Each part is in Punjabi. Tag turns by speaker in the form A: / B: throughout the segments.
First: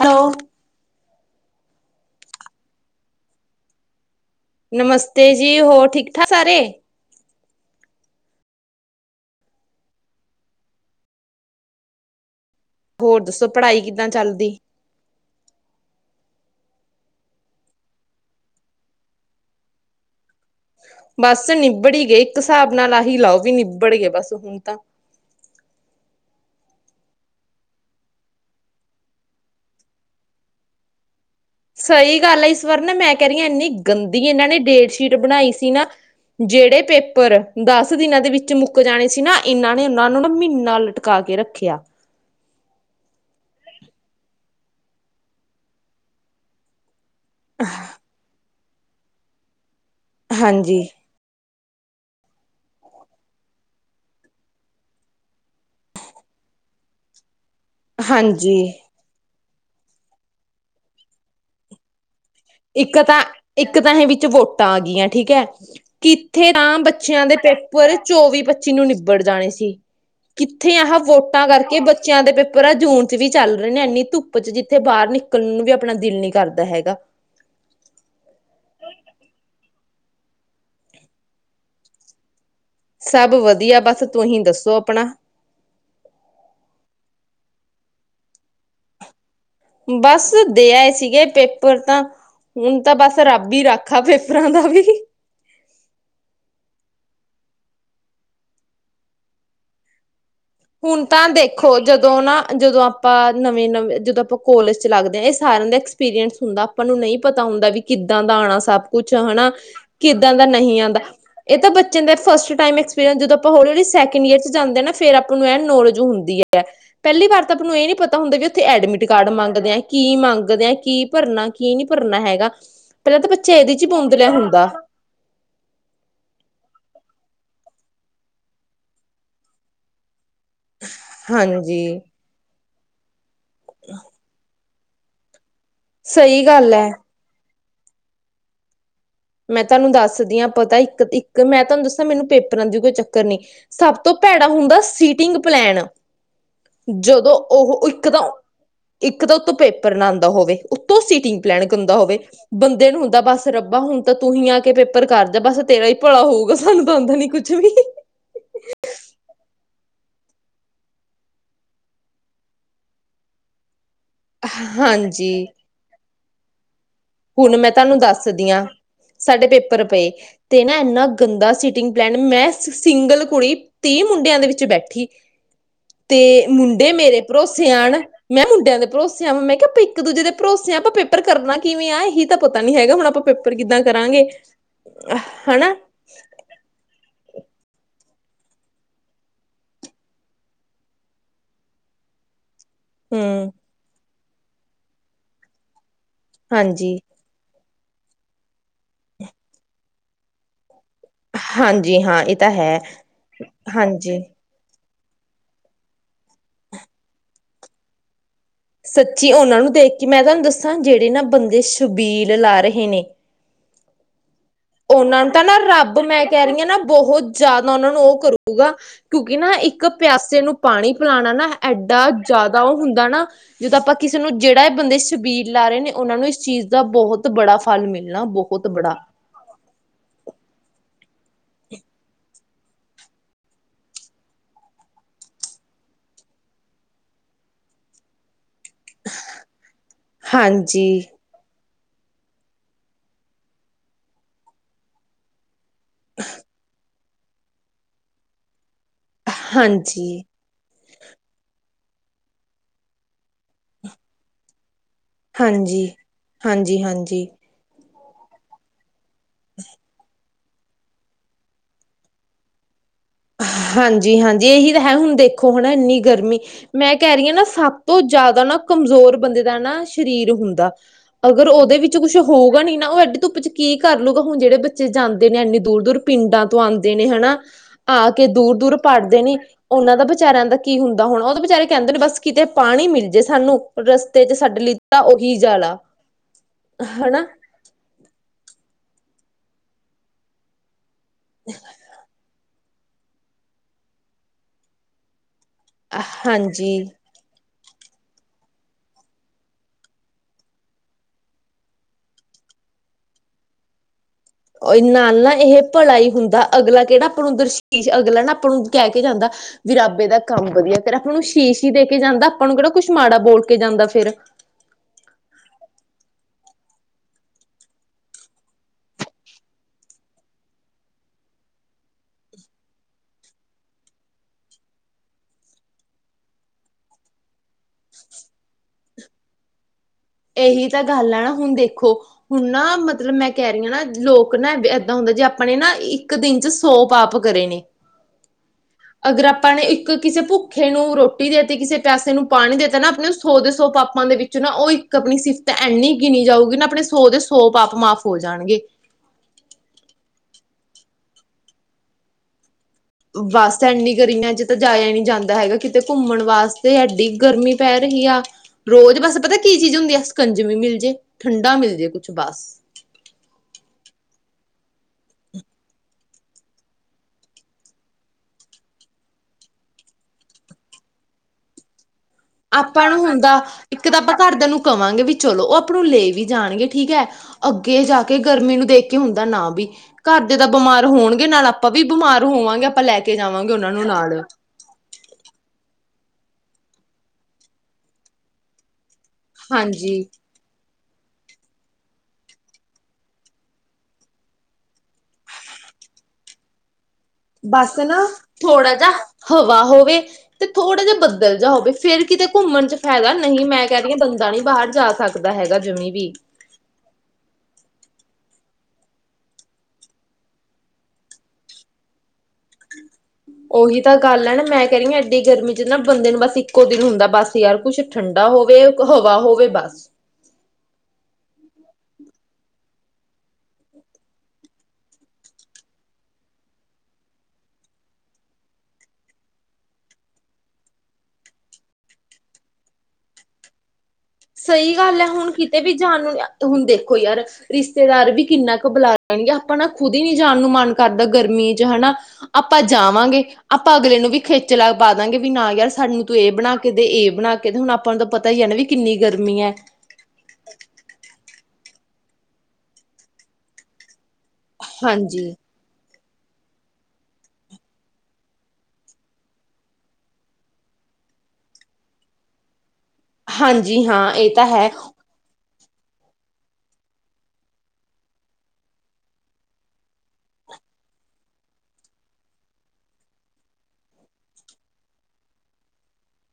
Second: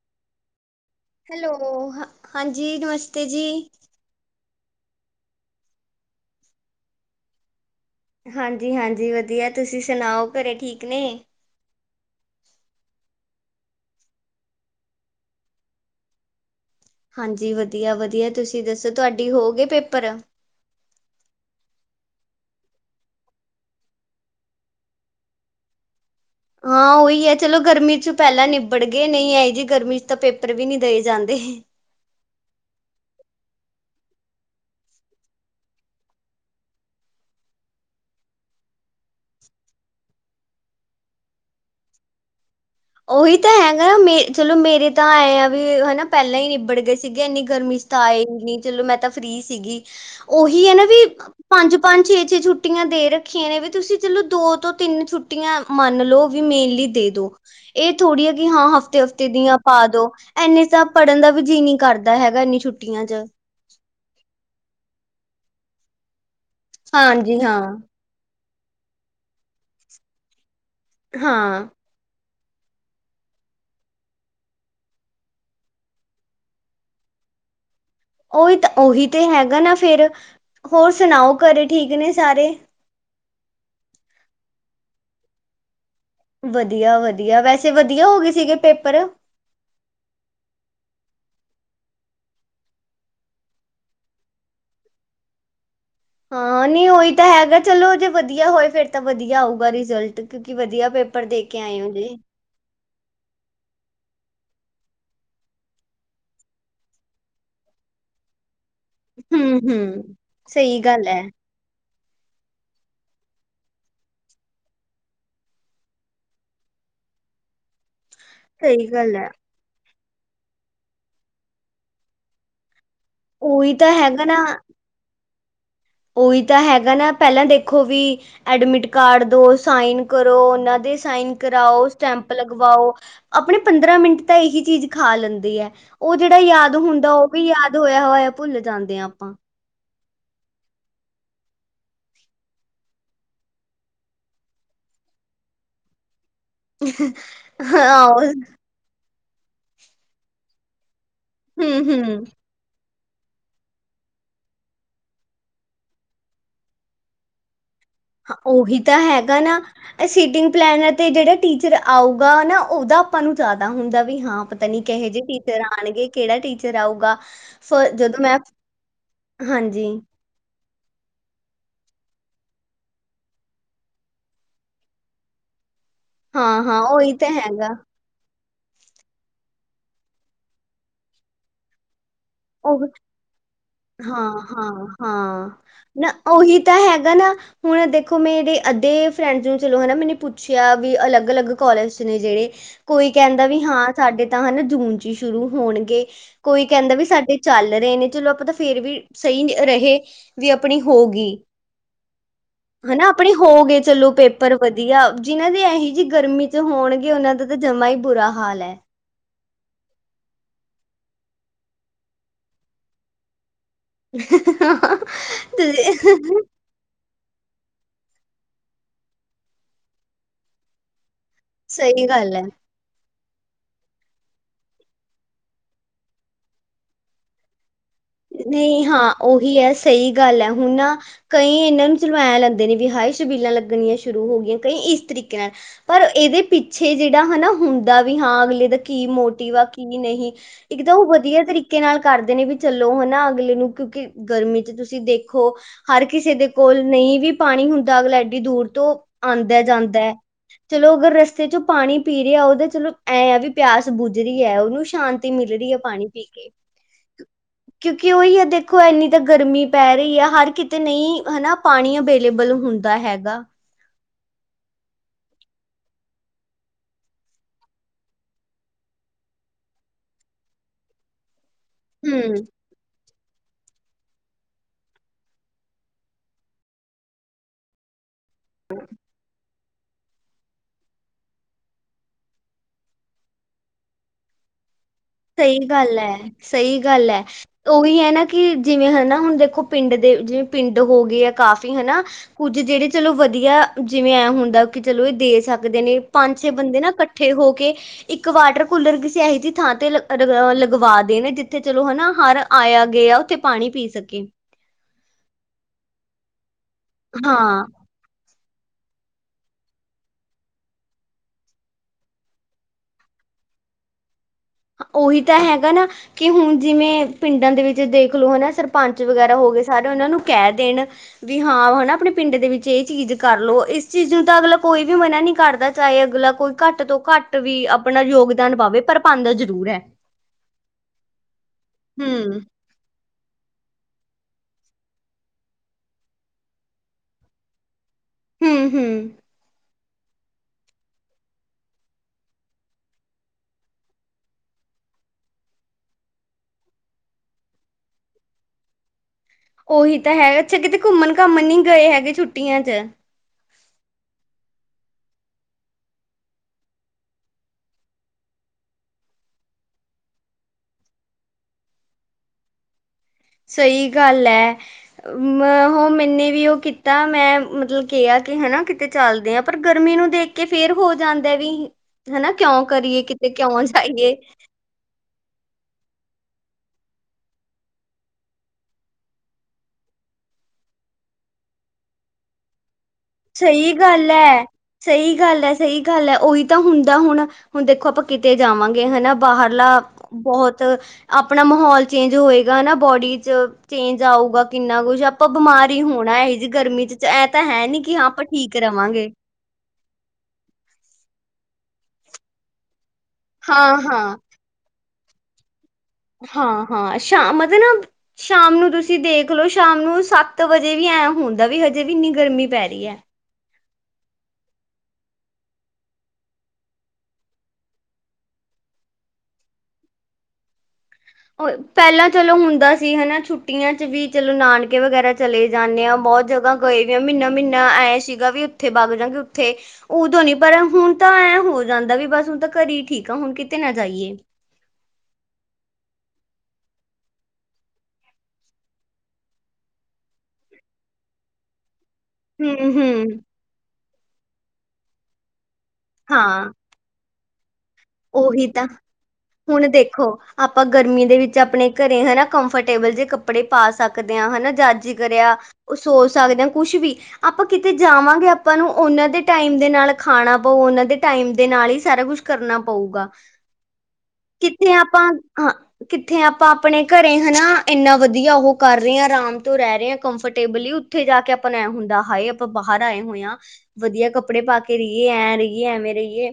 A: ਹੈਲੋ,
B: ਹੈਲੋ, ਹਾਂ ਹਾਂਜੀ ਨਮਸਤੇ ਜੀ।
A: ਨਮਸਤੇ ਜੀ, ਹੋਰ ਠੀਕ- ਠਾਕ ਸਾਰੇ।
B: ਹਾਂਜੀ- ਹਾਂਜੀ ਵਧੀਆ ਤੁਸੀਂ ਸੁਣਾਓ ਘਰੇ ਠੀਕ ਨੇ?
A: ਹੋਰ ਦੱਸੋ ਪੜ੍ਹਾਈ ਕਿੱਦਾਂ ਚੱਲਦੀ?
B: ਹਾਂਜੀ, ਵਧੀਆ- ਵਧੀਆ ਤੁਸੀਂ ਦੱਸੋ ਤੁਹਾਡੀ ਹੋ ਗੇ ਪੇਪਰ?
A: ਬਸ ਨਿਬੜ ਹੀ ਗਏ ਇੱਕ ਹਿਸਾਬ ਨਾਲ ਆਹੀ ਲਾਓ ਵੀ ਨਿਬੜ ਗਏ ਬਸ ਹੁਣ ਤਾਂ।
B: ਹਾਂ। ਕੋਹੀ ਚਲੋ ਗਰਮੀ ਚ' ਪਹਿਲਾਂ ਨਿਬੜ ਗਏ ਨਹੀਂ ਆਏ ਜੀ ਗਰਮੀ ਚ' ਤਾਂ ਪੇਪਰ ਵੀ ਨਹੀਂ ਦੇਏ ਜਾਂਦੇ।
A: ਸਹੀ ਗੱਲ ਹੈ ਇਸ ਵਾਰ ਨਾ ਮੈਂ ਕਹਿ ਰਹੀ ਹਾਂ ਇੰਨੀ ਗੰਦੀ ਇਹਨਾਂ ਨੇ ਡੇਟਸ਼ੀਟ ਬਣਾਈ ਸੀ ਨਾ। ਜਿਹੜੇ ਪੇਪਰ, ਦਸ ਦਿਨਾਂ ਦੇ ਵਿੱਚ ਮੁੱਕ ਜਾਣੇ ਸੀ ਨਾ ਇਹਨਾਂ ਨੇ ਉਹਨਾਂ ਨੂੰ ਨਾ ਮਹੀਨਾ ਲਟ ਪਕਾ ਕੇ ਰੱਖਿਆ।
B: ਉਹੀ ਤਾਂ ਹੈਗਾ ਮੇ ਚਲੋ ਮੇਰੇ ਤਾਂ ਐਏ ਆ ਵੀ ਹਨਾ ਪਹਿਲਾਂ ਹੀ ਨਿਬੜ ਗਏ ਸੀਗੇ ਇੰਨੀ ਗਰਮੀ ਚ' ਤਾਂ ਆਏ ਹੀ ਨ ਚਲੋ ਮੈਂ ਤਾਂ ਫ੍ਰੀ ਸੀਗੀ। ਉਹੀ ਹੈ
A: ਹਾਂਜੀ
B: ਨਾ ਵੀ ਪੰਜ -ਪੰਜ, ਛੇ- ਛੇ ਛੁੱਟੀਆਂ ਦੇ ਰੱਖੀਆਂ ਨੇ ਵੀ ਤੁਸੀਂ ਚਲੋ ਦੋ ਤੋਂ ਤਿੰਨ ਛੁੱਟੀਆਂ ਮੰਨ ਲੋ ਵੀ ਮੇਨਲੀ ਦੇ ਦੋ, ਇਹ ਥੋੜ੍ਹੀ ਹੈ ਕਿ ਹਾਂ
A: ਹਾਂਜੀ
B: ਹਫ਼ਤੇ- ਹਫ਼ਤੇ ਦੀਆਂ ਪਾ ਦੋ। ਇੰਨੇ ਸਬ ਪੜਨ ਦਾ ਵੀ ਜੀਅ ਨਹੀਂੀ ਕਰਦਾ ਹੈਗਾ।
A: ਇੱਕ
B: ਛੁੱਟੀਆਂ
A: ਤਾਂ,
B: 'ਚ
A: ਇੱਕ ਤਾਂ ਇਹ ਵਿੱਚ ਵੋਟਾਂ ਆ ਗਈਆਂ। ਠੀਕ ਹੈ। ਕਿੱਥੇ ਤਾਂ ਬੱਚਿਆਂ ਦੇ
B: ਹਾਂਜੀ ਹਾਂ
A: ਪੇਪਰ ਚੌਵੀ -ਪੱਚੀ ਨੂੰ ਨਿਬੜ ਜਾਣੇ ਸੀ। ਕਿੱਥੇ ਆਹ ਵੋਟਾਂ
B: ਹਾਂ
A: ਕਰਕੇ ਬੱਚਿਆਂ ਦੇ ਪੇਪਰ ਆ ਜੂਨ ਚ' ਵੀ ਚੱਲ ਰਹੇ ਨੇ ਇੰਨੀ ਧੁੱਪ ਚ' ਜਿੱਥੇ ਬਾਹਰ ਨਿਕਲ ਨੂੰ ਵੀ ਆਪਣਾ ਦਿਲ ਨੀ ਕਰਦਾ ਹੈਗਾ।
B: ਉਹੀ ਤਾਂ ਉਹੀ ਤੇ ਹੈਗਾ ਨਾ ਫੇਰ, ਹੋਰ ਸੁਣਾਓ ਘਰੇ ਠੀਕ ਨੇ ਸਾਰੇ?
A: ਸਭ ਵਧੀਆ ਬਸ ਤੁਸੀਂ ਦੱਸੋ ਆਪਣਾ?
B: ਵਧੀਆ- ਵਧੀਆ ਵੈਸੇ ਵਧੀਆ ਹੋ ਗਏ ਸੀਗੇ ਪੇਪਰ।
A: ਬਸ ਦੇਿਆ ਹੀ ਸੀਗੇ ਪੇਪਰ ਤਾਂ। ਹੁਣ ਤਾਂ ਬਸ ਰੱਬ ਹੀ ਰੱਖਾ ਪੇਪਰਾਂ ਦਾ ਵੀ।
B: ਹਾਂ, ਨਹੀਂ ਉਹੀ ਤਾਂ ਹੈਗਾ ਚਲੋ ਜੇ ਵਧੀਆ ਹੋਏ ਫੇਰ ਤਾਂ ਵਧੀਆ ਆਊਗਾ ਰਿਜ਼ਲਟ। ਕਿਉਂਕਿ ਵਧੀਆ
A: ਹੁਣ
B: ਪੇਪਰ
A: ਤਾਂ
B: ਦੇ ਕੇ
A: ਦੇਖੋ,
B: ਆਏ ਹੋ ਜੇ
A: ਜਦੋਂ ਨਾ ਜਦੋਂ ਆਪਾਂ ਨਵੇਂ ਨਵੇਂ ਜਦੋਂ ਆਪਾਂ ਕੋਲਜ 'ਚ ਲੱਗਦੇ ਹਾਂ ਇਹ ਸਾਰਿਆਂ ਦਾ ਐਕਸਪੀਰੀਅੰਸ ਹੁੰਦਾ ਆਪਾਂ ਨੂੰ ਨਹੀਂ ਪਤਾ ਹੁੰਦਾ ਵੀ ਕਿੱਦਾਂ ਦਾ ਆਉਣਾ ਸਭ ਕੁਛ ਹਨਾ
B: ਹੂੰ ਹੂੰ
A: ਕਿੱਦਾਂ ਦਾ
B: ਸਹੀ
A: ਨਹੀਂ ਆਉਂਦਾ
B: ਗੱਲ ਹੈ
A: ਇਹ ਤਾਂ ਬੱਚ ਦਾ ਫਸਟ ਟਾਈਮ ਐਕਸਪੀਰੀਅੰਸ ਜਦੋਂ ਆਪਾਂ ਹਲੀ ਹੌਲੀ ਸੈਕਡ ਈਅਰ ਚ ਜਾਂਦੇ ਨਾ ਫਿਰ ਨੋਜ ਹੁੰਦੀ ਹੈ ਪਹਿਲੀ ਵਾਰ ਤਾਂ ਆਪਾਂ ਨੂੰ ਇਹ ਨੀ ਪਤਾ ਹੁੰਦਾ ਵੀ ਉੱਥੇ
B: ਸਹੀ
A: ਐਡਮਿਟ
B: ਗੱਲ
A: ਕਾਰਡ
B: ਹੈ
A: ਮੰਗਦੇ ਆ ਕੀ ਮੰਗਦੇ ਆ ਕੀ ਭਰਨਾ ਕੀ ਨਹੀਂ ਭਰਨਾ ਹੈਗਾ ਪਹਿਲਾਂ ਤਾਂ ਬੱਚਾ
B: ਉਹੀ
A: ਇਹਦੇ ਚ
B: ਤਾਂ
A: ਬੂੰਦ
B: ਹੈਗਾ
A: ਲਿਆ
B: ਨਾ
A: ਹੁੰਦਾ
B: ਉਹੀ ਤਾਂ ਹੈਗਾ ਨਾ ਪਹਿਲਾਂ ਦੇਖੋ ਵੀ ਐਡਮਿਟ ਕਾਰਡ ਦੋ ਸਾਈਨ ਕਰੋ ਦਾਦੀ ਸਾਈਨ ਕਰਾਓ
A: ਹਾਂਜੀ
B: ਸਟੈਂਪ ਲਗਵਾਓ ਆਪਣੇ ਪੰਦਰਾਂ ਮਿੰਟ ਤਾਂ ਇਹੀ ਚੀਜ਼ ਖਾ ਲੈਂਦੀ ਹੈ ਉਹ ਜਿਹੜਾ
A: ਸਹੀ ਗੱਲ
B: ਯਾਦ
A: ਹੈ
B: ਹੁੰਦਾ ਉਹ ਵੀ ਯਾਦ ਹੋਇਆ ਹੋਇਆ ਭੁੱਲ ਜਾਂਦੇ ਹਾਂ ਆਪਾਂ
A: ਮੈਂ ਤੁਹਾਨੂੰ ਦੱਸਦੀ ਹਾਂ ਪਤਾ ਇੱਕ ਇੱਕ ਮੈਂ ਤੁਹਾਨੂੰ ਦੱਸਾਂ ਮੈਨੂੰ ਪੇਪਰਾਂ ਕੋਈ ਚੱਕਰ ਨਹੀਂ, ਸਭ ਤੋਂ ਭੈੜਾ ਹੁੰਦਾ ਸੀਟਿੰਗ ਪਲੈਨ, ਜਦੋਂ ਉਹ ਇੱਕਦਮ, ਇੱਕ ਤਾਂ ਉੱਤੋਂ ਪੇਪਰ ਨਾ ਆਉਂਦਾ ਹੋਵੇ ਉੱਤੋਂ ਸੀਟਿੰਗ ਪਲੈਨ
B: ਹੂੰ
A: ਗੰਦਾ
B: ਹੂੰ
A: ਹੋਵੇ। ਬੰਦੇ ਨੂੰ ਹੁੰਦਾ ਬਸ ਰੱਬਾ ਹੂੰ, ਤੂੰ ਹੀ ਆ ਕੇ ਪੇਪਰ ਕਰ ਜਾ ਬਸ ਤੇਰਾ ਹੀ ਭਲਾ ਹੋਊਗਾ ਸਾਨੂੰ ਤਾਂ ਆਉਦਾ ਨੀ ਕੁਛ ਵੀ,
B: ਉਹੀ ਤਾਂ ਹੈਗਾ ਨਾ ਇਹ ਸੀਟਿੰਗ, ਪਲੈਨ ਤੇ ਜਿਹੜਾ ਟੀਚਰ ਆਊਗਾ ਨਾ ਉਹਦਾ ਆਪਾਂ ਨੂੰ ਜ਼ਿਆਦਾ ਹੁੰਦਾ ਵੀ ਹਾਂ ਪਤਾ ਨੀ ਕਿਹੇ ਜਿਹੇ
A: ਹਾਂਜੀ
B: ਟੀਚਰ ਆਉਣਗੇ ਕਿਹੜਾ ਟੀਚਰ ਆਊਗਾ,
A: ਹੁਣ ਮੈਂ
B: ਫ
A: ਤੁਹਾਨੂੰ
B: ਜਦੋਂ ਮੈਂ
A: ਦੱਸਦੀ ਆ ਸਾਡੇ ਪੇਪਰ
B: ਹਾਂਜੀ
A: ਪਏ, ਤੇ ਨਾ ਇੰਨਾ ਗੰਦਾ ਸੀਟਿੰਗ ਪਲੈਨ ਮੈਂ ਸਿੰਗਲ ਕੁੜੀ ਤੀਹ ਮੁੰਡਿਆਂ ਦੇ ਵਿੱਚ ਬੈਠੀ,
B: [inaudible]
A: ਤੇ
B: ਹਾਂ
A: ਮੁੰਡੇ
B: ਉਹੀ
A: ਮੇਰੇ
B: ਤਾਂ
A: ਭਰੋਸੇ
B: ਹੈਗਾ
A: ਆਣ, ਮੈਂ ਮੁੰਡਿਆਂ ਦੇ ਭਰੋਸਿਆਂ ਆਵਾ ਮੈਂ ਕਿਹਾ ਆਪਾਂ ਇੱਕ ਦੂਜੇ ਦੇ ਭਰੋਸੇ ਆ ਆਪਾਂ ਪੇਪਰ ਕਰਨਾ ਕਿਵੇਂ ਆ ਇਹੀ, ਤਾਂ ਪਤਾ ਨੀ
B: ਉਹ
A: ਹੈਗਾ ਹੁਣ ਆਪਾਂ ਪੇਪਰ ਕਿਦਾਂ ਕਰਾਂਗੇ
B: ਹਾਂ ਹਾਂ ਹਾਂ
A: ਹਨਾ,
B: ਨਾ ਉਹੀ ਤਾਂ ਹੈਗਾ ਨਾ, ਹੁਣ ਦੇਖੋ ਮੇਰੇ ਅੱਧੇ ਫਰੈਂਡਸ ਨੂੰ ਚਲੋ ਹਨਾ ਮੈਂ ਪੁੱਛਿਆ ਵੀ ਅਲੱਗ ਅਲੱਗ ਕੋਲਜ ਨੇ ਜਿਹੜੇ, ਕੋਈ ਕਹਿੰਦਾ
A: ਹੂੰ
B: ਵੀ ਹਾਂ ਸਾਡੇ ਤਾਂ ਹਨਾ ਜੂਨ ਚ ਹੀ ਸ਼ੁਰੂ ਹੋਣਗੇ ਕੋਈ ਕਹਿੰਦਾ
A: ਹਾਂਜੀ
B: ਵੀ ਸਾ ਇਹ ਚੱਲ ਰਹੇ ਨੇ ਚਲੋ ਆਪਾਂ ਤਾਂ ਫਿਰ ਵੀ ਸਹੀ ਰਹੇ। ਵੀ ਆਪਣੀ ਹੋਗੀ
A: ਹਾਂਜੀ ਹਾਂ ਇਹ ਤਾਂ ਹੈ
B: ਹਨਾ ਆਪਣੀ ਹੋਗੇ ਚਲੋ
A: ਹਾਂਜੀ
B: ਪੇ ਪਰ ਵਧੀਆ ਜਿਹਨਾਂ ਦੇ ਇਹੀ ਜਿਹੀ ਗਰਮੀ ਚ ਹੋਣਗੇ ਉਹਨਾਂ ਦਾ ਤਾਂ ਜਮਾਂ ਹੀ ਬੁਰਾ ਹਾਲ ਹੈ।
A: ਸੱਚੀ ਉਹਨਾਂ ਨੂੰ ਦੇਖ ਕੇ ਮੈਂ ਤੁਹਾਨੂੰ ਦੱਸਾਂ ਜਿਹੜੇ ਨਾ ਬੰਦੇ ਸ਼ਬੀਲ ਲਾ ਰਹੇ ਨੇ
B: ਹਾਂ।
A: ਉਹਨਾਂ ਨੂੰ ਤਾਂ ਨਾ ਰੱਬ ਮੈਂ ਕਹਿ ਰਹੀ ਹਾਂ ਨਾ ਬਹੁਤ। ਜ਼ਿਆਦਾ ਉਹਨਾਂ ਨੂੰ ਉਹ ਕਰੂਗਾ ਕਿਉਂਕਿ ਨਾ ਇੱਕ ਪਿਆਸੇ ਨੂੰ ਪਾਣੀ ਪਿਲਾਉਣਾ ਨਾ
B: ਸਹੀ
A: ਇਡਾ
B: ਗੱਲ ਹੈ
A: ਜ਼ਿਆਦਾ ਉਹ ਹੁੰਦਾ ਨਾ ਜਦੋਂ ਆਪਾਂ ਕਿਸੇ ਨੂੰ ਜਿਹੜਾ ਬੰਦੇ ਸਬੀਰ ਲਾ ਰਹੇ ਨੇ ਉਹਨਾਂ ਨੂੰ ਇਸ ਚੀਜ਼ ਦਾ ਬਹੁਤ ਬੜਾ ਫਲ ਮਿਲ
B: ਨਹੀਂ ਹਾਂ ਉਹੀ ਹੈ ਸਹੀ ਗੱਲ ਹੈ ਹੁਣ ਨਾ ਕਈ ਇਹਨਾਂ ਨੂੰ ਚਲਵਾਇਆ ਲੈਂਦੇ ਨੇ ਵੀ ਹਾਏ ਸ਼ਬੀਲਾਂ ਲੱਗਣੀਆਂ ਸ਼ੁਰੂ ਹੋ ਗਈਆਂ ਕਈ ਇਸ ਤਰੀਕੇ ਨਾਲ ਪਰ ਇਹਦੇ ਪਿੱਛੇ ਜਿਹੜਾ ਹਨਾ ਹੁੰਦਾ ਵੀ ਹਾਂ ਅਗਲੇ ਦਾ ਕੀ ਮੋਟਿਵ ਆ ਕੀ ਨਹੀਂ ਇੱਕ
A: ਹਾਂਜੀ
B: ਤਾਂ ਉਹ ਵਧੀਆ ਤਰੀਕੇ ਨਾਲ ਕਰਦੇ ਨੇ ਵੀ ਚੱਲ। ਚਲੋ ਹਨਾ ਅਗਲੇ ਨੂੰ ਕਿਉਂਕਿ ਗਰਮੀ ਚ ਤੁਸੀਂ ਦੇਖੋ। ਹਰ ਕਿਸੇ ਦੇ ਕੋਲ ਨਹੀਂ ਵੀ ਪਾਣੀ ਹੁੰਦਾ ਅਗਲਾ ਐਡੀ ਦੂਰ ਤੋਂ ਆਉਂਦਾ ਜਾਂਦਾ।
A: ਹਾਂਜੀ
B: ਚਲੋ ਅਗਰ ਰਸਤੇ ਚੋਂ ਪਾਣੀ ਪੀ ਰਿਹਾ ਉਹਦਾ ਚਲੋ ਐਂ ਆ ਵੀ ਪਿਆਸ ਬੁਝ ਰਹੀ ਹੈ ਉਹਨੂੰ ਸ਼ਾਂ ਤੇ ਮਿਲ ਰਹੀ ਐ ਪਾਣੀ ਪੀ ਕੇ।
A: ਜੀ ਹਾਂਜੀ।
B: ਕਿਉਂਕਿ ਉਹੀ ਐ ਦੇਖੋ ਇੰਨੀ ਤਾਂ ਗਰਮੀ ਪੈ ਰਹੀ ਹੈ ਹਰ ਕਿ ਤੇ ਨਹੀਂ ਹਨਾ ਪਾਣੀ ਅਬਵੇਲੇ ਹੁੰਦਾ ਹੈਗਾ।
A: ਹਾਂਜੀ-ਹਾਂਜੀ, ਇਹੀ ਤੇ ਹੈ ਹੁਣ, ਦੇਖੋ ਹੁਣ ਇੰਨੀ ਗਰਮੀ ਮੈਂ ਇਹ ਕਹਿ ਰਹੀ ਆ ਨਾ, ਸਭ ਤੋਂ ਜ਼ਿਆਦਾ ਨਾ ਕਮਜ਼ੋਰ ਬੰਦੇ ਦਾ ਨਾ ਸਰੀਰ ਹੁੰਦਾ ਅਗਰ ਉਹਦੇ ਵਿੱਚ ਕੁੱਛ
B: ਹੂੰ।
A: ਹੋਊਗਾ ਨੀ ਨਾ, ਉਹ ਧੁੱਪ 'ਚ ਕੀ ਕਰਲੂਗਾ। ਹੁਣ ਜਿਹੜੇ ਬੱਚੇ ਜਾਂਦੇ ਨੇ ਇੰਨੇ ਦੂਰ-ਦੂਰ ਪਿੰਡਾਂ ਤੋਂ ਆਂਦੇ ਨੇ, ਹੈਨਾ। ਆ ਕੇ ਦੂਰੋ-ਦੂਰੋ ਪੜ੍ਹਦੇ ਨੇ ਉਹਨਾਂ ਦਾ ਬਿਚਾਰਿਆਂ ਦਾ ਕੀ ਹੁੰਦਾ ਹੁਣਾ। ਉਹ ਤੇ ਵਿਚਾਰੇ ਕਹਿੰਦੇ ਨੇ ਬਸ ਕਿਤੇ ਪਾਣੀ ਮਿਲਜੇ ਸਾਨੂੰ, ਰਸਤੇ 'ਚ ਸਾਡੇ ਲਈ ਤਾਂ ਉਹੀ
B: ਸਹੀ
A: ਜਾਲਾ
B: ਗੱਲ ਐ, ਸਹੀ ਗੱਲ ਐ।
A: ਹਨਾ
B: ਉਹੀ ਏ ਨਾ ਕਿ ਜਿਵੇਂ ਹਨਾ, ਹੁਣ ਦੇਖੋ ਪਿੰਡ ਦੇ ਜਿਵੇਂ ਪਿੰਡ ਹੋਗੇ ਆ ਕਾਫ਼ੀ ਹਨਾ ਕੁ ਤੇ ਜਿਹੜੇ ਚਲੋ ਵਧੀਆ, ਜਿਵੇਂ ਐ ਹੁੰਦਾ ਕਿ ਚਲੋ ਇਹ ਦੇ ਸਕਦੇ ਨੇ, ਪੰਜ-ਛੇ ਬੰਦੇ
A: ਹਾਂਜੀ।
B: ਨਾ ਕੱਠੇ ਹੋ ਕੇ ਇੱਕ ਵਾਟਰ-ਕੂਲਰ ਕਿਸੇ ਐਹੀ ਜੀ ਥਾਂ ਤੇ ਲਗਵਾ ਦੇਣ। ਜਿੱਥੇ ਚਲੋ ਹਨਾ, ਹਰ ਆਇਆ-ਗਿਆ ਆ ਉੱਥੇ ਪਾਣੀ ਪੀ ਸਕੇ।
A: ਉਦੇ ਨਾਲ ਨਾ ਇਹ ਭਲਾ ਈ ਹੁੰਦਾ। ਅਗਲਾ ਕਿਹੜਾ ਆਪਾਂ ਨੂੰ
B: ਹਾਂ।
A: ਦਰਸ਼ੀਸ਼, ਅਗਲਾ ਨਾ ਆਪਾਂ ਨੂੰ ਕਹਿ ਕੇ ਜਾਂਦਾ ਵੀ ਰੱਬ ਇਹਦਾ ਕੰਮ ਵਧੀਆ ਕਰੇ। ਆਪਾਂ ਨੂੰ ਸ਼ੀਸ਼ ਈ ਦੇ ਕੇ ਜਾਂਦਾ। ਆਪਾਂ ਨੂੰ ਕਿਹੜਾ ਕੁੱਛ ਮਾੜਾ ਬੋਲ ਕੇ ਜਾਂਦਾ ਫਿਰ।
B: ਉਹੀ ਤਾਂ ਹੈਗਾ ਨਾ ਕਿ ਹੁਣ ਜਿਵੇਂ, ਪਿੰਡਾਂ ਦੇ ਵਿੱਚ ਦੇਖ ਲੋ ਹਨਾ, ਸਰਪੰਚ ਵਗੈਰਾ ਹੋਗੇ। ਸਾਰੇ ਉਹਨਾਂ ਨੂੰ ਕਹਿ ਦੇਣ ਵੀ ਹਾਂ ਹਨਾ, ਆਪਣੇ ਪਿੰਡ ਦੇ ਵਿੱਚ ਇਹ ਚੀਜ਼ ਕਰਲੋ। ਇਸ ਚੀਜ਼ ਨੂੰ ਤਾਂ ਅਗਲਾ ਕੋਈ ਵੀ ਮਨ੍ਹਾਂ ਨੀ ਕਰਦਾ, ਚਾਹੇ ਅਗਲਾ ਕੋਈ ਘੱਟ ਤੋਂ ਘੱਟ ਵੀ ਆਪਣਾ ਯੋਗਦਾਨ ਪਾਵੇ, ਪਰ ਪਾਂਦਾ ਜ਼ਰੂਰ ਐ।
A: ਇਹੀ ਤਾਂ ਗੱਲ ਆ ਨਾ। ਹੁਣ ਦੇਖੋ
B: ਹੂੰ
A: ਹੁਣ ਨਾ, ਮਤਲਬ ਮੈਂ ਕਹਿ ਰੀ ਆ ਨਾ, ਲੋਕ ਨਾ ਏਦਾਂ ਹੁੰਦਾ ਜੇ, ਆਪਣੇ ਨਾ ਇੱਕ ਦਿਨ 'ਚ ਸੌ ਪਾਪ ਕਰੇ ਨੇ।
B: ਹੂੰ ਹੂੰ
A: ਅਗਰ ਆਪ ਆਪਾਂ ਨੇ ਇੱਕ ਕਿਸੇ ਭੁੱਖੇ ਨੂੰ ਰੋਟੀ ਦੇਤੀ, ਕਿਸੇ ਪਿਆਸੇ ਨੂੰ ਪਾਣੀ ਦੇਤਾ ਨਾ। ਆਪਣੇ ਸੌ ਦੇ ਸੌ ਪਾਪਾਂ ਦੇ ਵਿੱਚੋਂ ਨਾ ਉਹ ਇੱਕ ਕੇ ਆਪਣੀ ਸਿਫ਼ਤ ਐਨੀ ਗਿਣੀ ਜਾਊਗੀ ਨਾ, ਆਪਣੇ ਸੌ ਦੇ ਸੌ ਪਾਪ ਮਾਫ਼ ਹੋ ਜਾਣਗੇ।
B: ਉਹੀ ਤਾਂ ਹੈ। ਅੱਛਾ, ਕਿਤੇ ਘੁੰਮਣ-ਘੰਮਣ ਨੀ ਗਏ ਹੈਗੇ, ਛੁੱਟੀਆਂ 'ਚ।
A: ਬੱਸ ਐਨੀ ਗਰਮੀਆਂ 'ਚ ਤੇ ਜਾਇਆ ਈ ਨੀ ਜਾਂਦਾ ਹੈਗਾ ਕਿਤੇ ਘੁੰਮਣ ਵਾਸਤੇ, ਐਡੀ ਗਰਮੀ ਪੈ ਰਹੀ ਆ। ਰੋਜ਼ ਬਸ ਪਤਾ ਕੀ ਚੀਜ਼ ਹੁੰਦੀ ਆ। ਸਕੰਜ਼ਵੀ ਮਿਲਜੇ, ਠੰਢਾ ਮਿਲਜੇ ਕੁੱਛ ਬਸ।
B: ਸਹੀ ਗੱਲ ਐ। ਮੈਂ ਹੋ ਮੈਨੇ ਵੀ ਉਹ ਕੀਤਾ, ਮੈਂ ਮਤਲਬ ਕਿਹਾ ਕਿ ਹਨਾ ਕਿਤੇ ਚਲਦੇ ਆ। ਪਰ ਗਰਮੀ ਨੂੰ ਦੇਖ ਕੇ ਫੇਰ ਹੋ ਜਾਂਦਾ ਵੀ, ਹਨਾ ਕਿਉਂ
A: ਆਪਾਂ ਨੂੰ
B: ਕਰੀਏ, ਕਿਤੇ
A: ਹੁੰਦਾ
B: ਕਿਉਂ
A: ਇੱਕ ਤਾਂ ਆਪਾਂ
B: ਜਾਈਏ।
A: ਘਰਦਿਆਂ ਨੂੰ ਕਵਾਂਗੇ ਵੀ ਚਲੋ, ਉਹ ਆਪਾਂ ਨੂੰ ਲੇ ਵੀ ਜਾਣਗੇ ਠੀਕ ਐ ਅੱਗੇ ਜਾ ਕੇ ਗਰਮੀ ਨੂੰ ਦੇਖ ਕੇ ਹੁੰਦਾ, ਨਾ ਬੀ ਘਰ ਦੇ ਤਾਂ ਬਿਮਾਰ ਹੋਣਗੇ, ਨਾਲ ਆਪਾਂ ਵੀ ਬਿਮਾਰ ਹੋਵਾਂਗੇ। ਆਪਾਂ ਲੈ ਕੇ ਜਾਵਾਂਗੇ ਉਹਨਾਂ
B: ਸਹੀ
A: ਨੂੰ
B: ਗੱਲ
A: ਨਾਲ
B: ਐ। ਸਹੀ ਗੱਲ ਐ, ਸਹੀ ਗੱਲ ਐ। ਉਹੀ ਤਾਂ ਹੁੰਦਾ ਹੁਣ-ਹੁਣ ਦੇਖੋ ਆਪਾਂ ਕਿਤੇ ਜਾਵਾਂਗੇ, ਹਨਾ ਬਾਹਰਲਾ
A: ਹਾਂਜੀ।
B: ਬਹੁਤ ਆਪਣਾ ਮਾਹੌਲ ਚੇਂਜ ਹੋਏਗਾ ਨਾ, ਬੋਡੀ'ਚ ਚੇਂਜ ਆਊਗਾ, ਕਿੰਨਾ ਕੁੱਛ। ਆਪਾਂ ਬਿਮਾਰ ਈ ਹੋਣਾ ਇਹ ਜੀ ਗਰਮੀ 'ਚ। ਐਹ ਤਾਂ ਹੈ
A: ਬਸ
B: ਨੀ ਕਿ ਹਾਂ,
A: ਨਾ
B: ਆਪਾਂ ਠੀਕ
A: ਥੋੜਾ ਜਾ
B: ਰਵਾਂਗੇ।
A: ਹਵਾ ਹੋਵੇ ਤੇ ਥੋੜ੍ਹਾ ਜਿਹਾ ਬੱਦਲ ਜਾ ਹੋਵੇ, ਫੇਰ ਕਿਤੇ ਘੁੰਮਣ 'ਚ ਫਾਇਦਾ ਤੇ ਨੀ, ਮੈਂ
B: ਹਾਂ
A: ਕਹਿ ਰਹੀ ਆ,
B: ਹਾਂ
A: ਬੰਦਾ ਨੀ ਬਾਹਰ ਜਾ ਸਕਦਾ ਹੈਗਾ, ਜਮੀਂ ਵੀ।
B: ਹਾਂ-ਹਾਂ, ਸ਼ਾਮ ਮਤਲਬ ਸ਼ਾਮ ਨੂੰ ਤੁਸੀਂ ਦੇਖ ਲੋ, ਸ਼ਾਮ ਨੂੰ ਸੱਤ ਵਜੇ ਵੀ ਐਂ ਹੁੰਦਾ ਵੀ, ਹਜੇ ਵੀ ਇੰਨੀ ਗਰਮੀ ਪੈ ਰਹੀ ਐ।
A: ਉਹੀ ਤਾਂ ਗੱਲ ਐ ਨਾ। ਮੈਂ ਕਹਿ ਰਹੀ ਆ ਐਡੀ ਗਰਮੀ 'ਚ ਨਾ, ਬੰਦੇ ਨੂੰ ਬਸ ਇੱਕੋ ਦਿਨ ਹੁੰਦਾ, ਬਸ ਯਾਰ ਕੁੱਛ ਠੰਡਾ ਹੋਵੇ, ਇੱਕ ਹਵਾ ਹੋਵੇ, ਬਸ।
B: ਪਹਿਲਾਂ ਚਲੋ ਹੁੰਦਾ ਸੀ ਹਨਾ, ਛੁੱਟੀਆਂ 'ਚ ਵੀ ਚਲੋ ਨਾਨਕੇ ਵਗੈਰਾ ਚਲੇ ਜਾਂਨੇ ਆ, ਬਹੁਤ ਜਗ੍ਹਾ ਗਏ ਵੀ ਆ। ਮਹੀਨਾ-ਮਹੀਨਾ ਐਂ ਸੀਗਾ ਵੀ ਉੱਥੇ ਬਗਜਾ ਗੇ, ਉੱਥੇ ਉਦੋਂ ਨੀ, ਪਰ ਹੁਣ ਤਾਂ ਐਂ ਹੋ ਜਾਂਦਾ ਵੀ, ਬਸ ਹੁਣ ਤਾਂ ਘਰੇ ਈ ਠੀਕ ਆ, ਹੁਣ ਕਿਤੇ ਨਾ ਜਾਈਏ।
A: ਸਹੀ ਗੱਲ ਐ, ਹੁਣ ਕਿਤੇ ਵੀ ਜਾਣ ਨੂੰ, ਹੁਣ ਦੇਖੋ ਯਾਰ ਰਿਸ਼ਤੇਦਾਰ ਵੀ ਕਿੰਨਾ ਕੁ ਬੁਲਾ ਲੈਣਗੇ, ਆਪਾਂ ਨਾ ਖੁਦ ਹੀ ਨੀ ਜਾਣ ਨੂੰ ਮਨ ਕਰਦਾ ਗਰਮੀ'ਚ ਹਨਾ। ਆਪਾਂ
B: ਹੂੰ-ਹੂੰ
A: ਜਾਵਾਂਗੇ, ਆਪਾਂ ਅਗਲੇ ਨੂੰ ਵੀ ਖੇਚਲਾ ਚ ਪਾ ਦਾਂਗੇ ਵੀ ਨਾ ਯਾਰ, ਸਾਨੂੰ ਤੂੰ ਇਹ
B: ਹਾਂ
A: ਬਣਾ। ਕਦੇ ਇਹ ਬਣਾ ਕੇ ਦੋ, ਹੁਣ ਆਪਾਂ ਨੂੰ ਤਾਂ ਪਤਾ ਈ ਆ
B: ਉਹੀ
A: ਨਾ ਵੀ
B: ਤਾਂ
A: ਕਿੰਨੀ ਗਰਮੀ ਹੈ
B: ਹੁਣ ਦੇਖੋ, ਆਪਾਂ ਗਰਮੀ ਦੇ ਵਿੱਚ ਆਪਣੇ ਘਰੇ ਹਨਾ, ਕੰਫਰਟੇਬਲ ਜੇ ਕੱਪੜੇ ਪਾ ਸਕ ਸਕਦੇ ਆਂ ਹਨਾ, ਜਦ ਜੀ
A: ਹਾਂਜੀ
B: ਕਰਿਆ ਉਹ ਸੋਚ ਸਕਦੇ ਹਾਂ ਕੁਛ ਵੀ। ਆਪਾਂ ਕਿਤੇ ਜਾਵਾਂਗੇ, ਆਪਾਂ ਨੂੰ ਉਹਨਾਂ ਦੇ ਟਾਈਮ ਦੇ ਨਾਲ ਖਾਣਾ ਪਓ, ਉਹਨਾ ਦੇ ਟਾਈਮ ਦੇ ਨਾਲ ਹੀ ਸਾਰਾ ਕੁਛ ਕਰਨਾ ਪਊਗਾ,
A: ਹਾਂਜੀ ਹਾਂ ਇਹ ਤਾਂ ਹੈ
B: ਕਿੱਥੇ ਆਪਾਂ ਹ ਕਿੱਥੇ ਆਪਾਂ ਆਪਣੇ ਘਰੇ ਹਨਾ, ਇੰਨਾ ਵਧੀਆ ਉਹ ਕਰ ਰਹੇ ਹਾਂ, ਆਰਾਮ ਤੋਂ ਰਹਿ ਰਹੇ ਹਾਂ, ਕੰਫਰਟੇਬਲੀ ਉੱਥੇ ਜਾ ਕੇ ਆਪਾਂ ਨੇ ਹੁੰਦਾ, ਹਾਏ ਆਪਾਂ ਬਾਹਰ ਆਏ ਹੋਏ ਹਾਂ। ਵਧੀਆ ਕੱਪੜੇ ਪਾ ਕੇ ਰਹੀਏ, ਐਂ ਰਹੀਏ, ਐਵੇਂ ਰਹੀਏ।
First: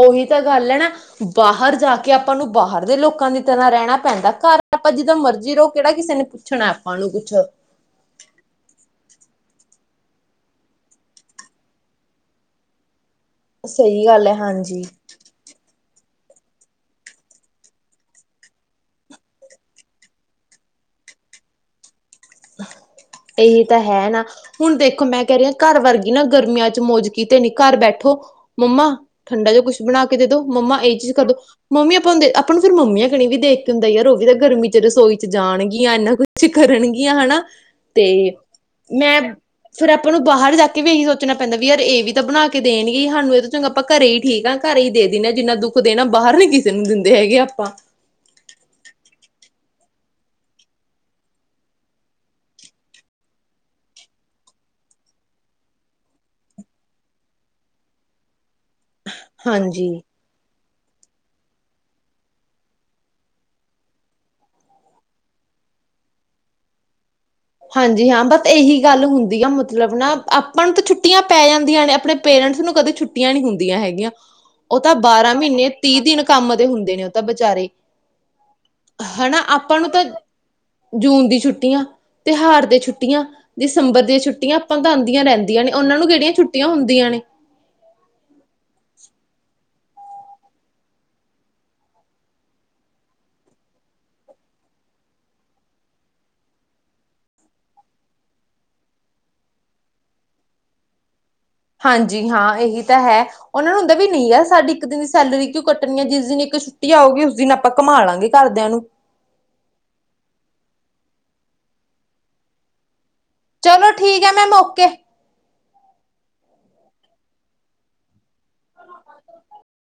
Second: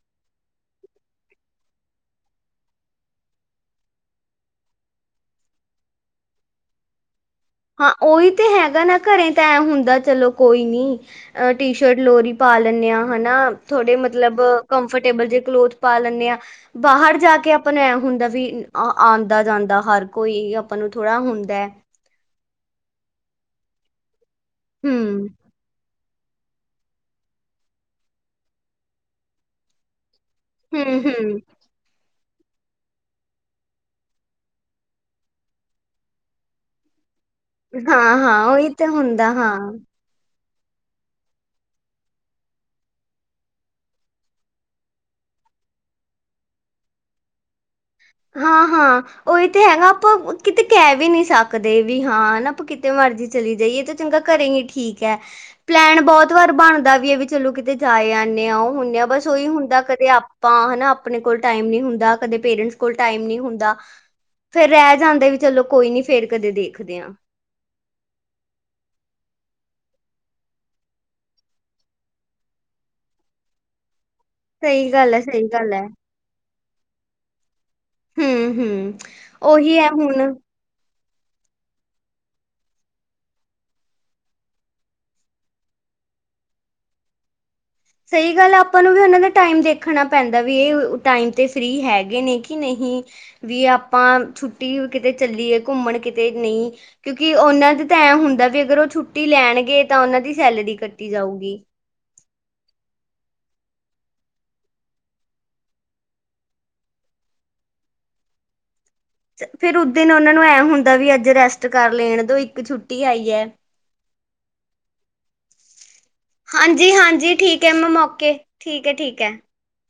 A: ਉਹੀ ਤਾਂ ਗੱਲ ਐ ਨਾ ਬਾਹਰ ਜਾ ਕੇ ਆਪਾਂ ਨੂੰ ਬਾਹਰ ਦੇ ਲੋਕਾਂ ਦੀ ਤਰ੍ਹਾਂ ਰਹਿਣਾ ਪੈਂਦਾ, ਘਰ ਆਪਾਂ ਜਿੱਦਾਂ ਮਰਜ਼ੀ ਰਹੋ, ਕਿਹੜਾ ਕਿਸੇ ਨੇ ਪੁੱਛਣਾ ਆਪਾਂ ਨੂੰ ਕੁੱਛ।
B: ਹਾਂ, ਉਹੀ ਤੇ ਹੈਗਾ ਨਾ, ਘਰੇ ਤਾਂ ਐ ਹੁੰਦਾ, ਚਲੋ ਕੋਈ ਨੀ ਅ ਟੀ-ਸ਼ਰਟ ਲੋਰ ਹੀ ਪਾ ਲੈਂਦੇ ਹਾਂ, ਹਨਾ ਥੋੜੇ
A: ਸਹੀ ਗੱਲ ਹੈ
B: ਮਤਲਬ
A: ਹਾਂਜੀ
B: ਕੰਫਰਟ ਟੇਬਲ ਜੇ ਕਲੋਥ ਪਾ ਲੈਂਦੇ ਆਂ। ਬਾਹਰ ਜਾ ਕੇ ਆਪਾਂ ਨੂੰ ਐ ਹੁੰਦਾ ਵੀ, ਆਉਂਦਾ-ਜਾਂਦਾ ਹਰ ਕੋਈ ਆਪਾਂ ਨੂੰ ਥੋੜ੍ਹਾ ਹੁੰਦਾ
A: ਇਹੀ ਤਾਂ ਹੈ ਨਾ, ਹੁਣ ਦੇਖੋ ਮੈਂ
B: ਹੂੰ
A: ਕਹਿ ਰਹੀ ਆ ਘਰ ਵਰਗੀ ਨਾ ਗਰਮੀਆਂ'ਚ ਮੌਜ ਕੀਤੇ ਨੀ, ਘਰ ਬੈਠੋ, ਮੰਮਾ ਠੰਡਾ ਜਿਹਾ ਕੁਛ ਬਣਾ ਕੇ ਦੇ ਦੋ। ਮੰਮਾ ਇਹ
B: ਹੂੰ
A: ਚੀਜ਼ ਕਰਦੋ
B: ਹੂੰ
A: ਮੰਮੀ ਆਪਾਂ ਹ, ਆਪਾਂ ਨੂੰ ਫਿਰ ਮੰਮੀਆਂ ਕਣੀ ਵੀ ਦੇਖ ਕੇ ਹੁੰਦਾ ਯਾਰ, ਉਹ ਵੀ ਤਾਂ ਗਰਮੀ'ਚ ਰਸੋਈ'ਚ ਜਾਣਗੀਆਂ, ਇਨਾ ਕੁਛ ਕਰਨਗੇ। ਕੀ ਹਨਾ।
B: ਹਾਂ-ਹਾਂ, ਉਹੀ ਤੇ
A: ਮੈਂ
B: ਹੁੰਦਾ ਹਾਂ।
A: ਫਿਰ ਆਪਾਂ ਨੂੰ ਬਾਹਰ ਜਾ ਕੇ ਵੀ ਇਹੀ ਸੋਚਣਾ ਪੈਂਦਾ ਵੀ ਯਾਰ ਇਹ ਵੀ, ਤਾਂ ਬਣਾ ਕੇ ਦੇਣਗੇ ਸਾਨੂੰ। ਇਹ ਤਾਂ ਚੰਗਾ, ਆਪਾਂ ਘਰੇ ਹੀ ਠੀਕ ਆਂ। ਘਰ ਹੀ ਦੇ ਦਿੰਦੇ ਆ, ਜਿੰਨਾ ਦੁੱਖ ਦੇਣਾ, ਬਾਹਰ ਨੀ ਕਿਸੇ ਨੂੰ ਦਿੰਦੇ ਹੈਗੇ ਆਪਾਂ।
B: ਹਾਂ-ਹਾਂ। ਉਹੀ ਤੇ ਹੈ ਨਾ, ਆਪਾਂ ਕਿਤੇ ਕਹਿ ਵੀ ਨੀ ਸਕਦੇ ਵੀ ਹਾਂ, ਆਪਾਂ ਕਿਤੇ ਮਰਜ਼ੀ ਚਲੇ ਜਾਈਏ ਤੇ। ਚੰਗਾ ਘਰੇ ਹੀ ਠੀਕ ਹੈ, ਪਲੈਨ ਬਹੁਤ ਵਾਰ ਬਣਦਾ ਵੀ ਐ ਵੀ ਚਲੋ, ਕਿਤੇ ਜਾ ਏ ਆਣੇ ਆ ਉਹ ਹੁੰਦੇ ਆ, ਬਸ ਉਹੀ ਹੁੰਦਾ।
A: ਹਾਂਜੀ
B: ਕਦੇ ਆਪਾਂ ਹਨਾ ਆਪਣੇ ਕੋਲ ਟਾਈਮ ਨਹੀਂ ਹੁੰਦਾ, ਕਦੇ ਪੇਰੈਂਟਸ ਕੋਲ ਟਾਈਮ ਨੀ ਹੁੰਦਾ, ਫੇਰ ਰਹਿ ਜਾਂਦੇ ਵੀ ਚਲੋ ਕੋਈ ਨੀ ਫੇਰ ਕਦੇ ਦੇਖਦੇ ਆਂ।
A: ਹਾਂਜੀ ਹਾਂ, ਬਸ ਇਹੀ ਗੱਲ ਹੁੰਦੀ ਆ ਮਤਲਬ ਨਾ, ਆਪਾਂ ਨੂੰ ਤਾਂ ਛੁੱਟੀਆਂ ਪੈ ਜਾਂਦੀਆਂ ਨੇ ਆਪਣੇ। ਪੇਰੈਂਟਸ ਨੂੰ ਕਦੇ ਛੁੱਟੀਆਂ ਨੀ ਹੁੰਦੀਆਂ ਹੈਗੀਆਂ, ਉਹ
B: ਸਹੀ
A: ਤਾਂ
B: ਗੱਲ ਹੈ
A: ਬਾਰਾਂ
B: ਸਹੀ
A: ਮਹੀਨੇ
B: ਗੱਲ ਹੈ
A: ਤੀਹ ਦਿਨ ਕੰਮ ਤੇ ਹੁੰਦੇ ਨੇ, ਉਹ ਤਾਂ ਬੇਚਾਰੇ
B: ਹੂੰ ਹੂੰ, ਉਹੀ ਐ
A: ਤਾਂ
B: ਹੁਣ।
A: ਜੂਨ ਦੀ ਛੁੱਟੀਆਂ, ਤਿਉਹਾਰ ਤੇ ਛੁੱਟੀਆਂ ਦਸੰਬਰ ਦੀਆਂ ਛੁੱਟੀਆਂ ਤਾਂ ਆਪਾ ਨੂੰ ਤਾਂ ਆਦੀਆਂ ਰਹਿੰਦੀਆਂ ਨੇ ਉਹਨਾਂ ਨੂੰ ਕਿਹੜੀਆਂ ਛੁੱਟੀਆਂ ਹੁੰਦੀਆਂ ਨੇ।
B: ਸਹੀ ਗੱਲ ਆ ਆਪਾਂ ਨੂੰ ਵੀ ਉਹਨਾਂ ਦਾ ਟਾਈਮ ਦੇਖਣਾ ਪੈਂਦਾ ਵੀ ਇਹ ਅ ਟਾਈਮ ਤੇ ਫ੍ਰਰੀ ਹੈਗੇ ਨੇ ਕਿ ਨਹੀਂ ਵੀ ਆਪਾਂ ਛੁੱਟੀ ਐ ਕਿਤੇ ਚੱਲੀਏ ਘੁੰਮਣ ਕਿਤੇ ਨਈ ਕਿਉਂਕਿ ਉਹਨਾਂ ਦਾ ਤਾਂ ਐਂ ਹੁੰਦਾ ਵੀ ਅਗਰ ਉਹ ਛੁੱਟੀ ਲੈਣਗੇ ਤਾਂ ਉਹਨਾਂ ਦੀ ਸੈਲਰੀ ਕੱਟੀ ਜਾਊਗੀ।
A: ਹਾਂਜੀ ਹਾਂ ਇਹੀ ਤਾਂ ਹੈ ਉਹਨਾ ਨੂੰ ਹੁੰਦਾ ਵੀ ਨਈ ਯਰ ਸਾਡੀ ਇੱਕ ਦਿਨ ਦੀ ਸੈਲਰੀ ਕਿਉਂ ਕੱਟਣੀ ਐ ਜਿਸ ਦਿਨ ਇੱਕ ਛੁੱਟੀ ਆਉਗੀ ਉਸ ਦਿਨ ਆਪ ਆਪਾ ਘੁੰਮਾਲਾਗੇ ਘਰਦਿਆਂ ਨੂੰ।
B: ਫੇਰ ਓਅ ਦਿਨ ਉਹਨਾ ਨੂੰ ਐ ਹੁੰਦਾ ਵੀ ਅੱਜ ਰੈਸਟ ਕਰ ਲੇਣ ਦੋ ਇੱਕ ਛੁੱਟੀ ਆਈ ਐ।
A: ਚਲੋ ਠੀਕ ਐ, ਮੈਮ ਓਕੇ।
B: ਹਾਂਜੀ -ਹਾਂਜੀ ਠੀਕ ਐ ਮੈਮ ਓਕੇ, ਠੀਕ ਐ -ਠੀਕ ਐ।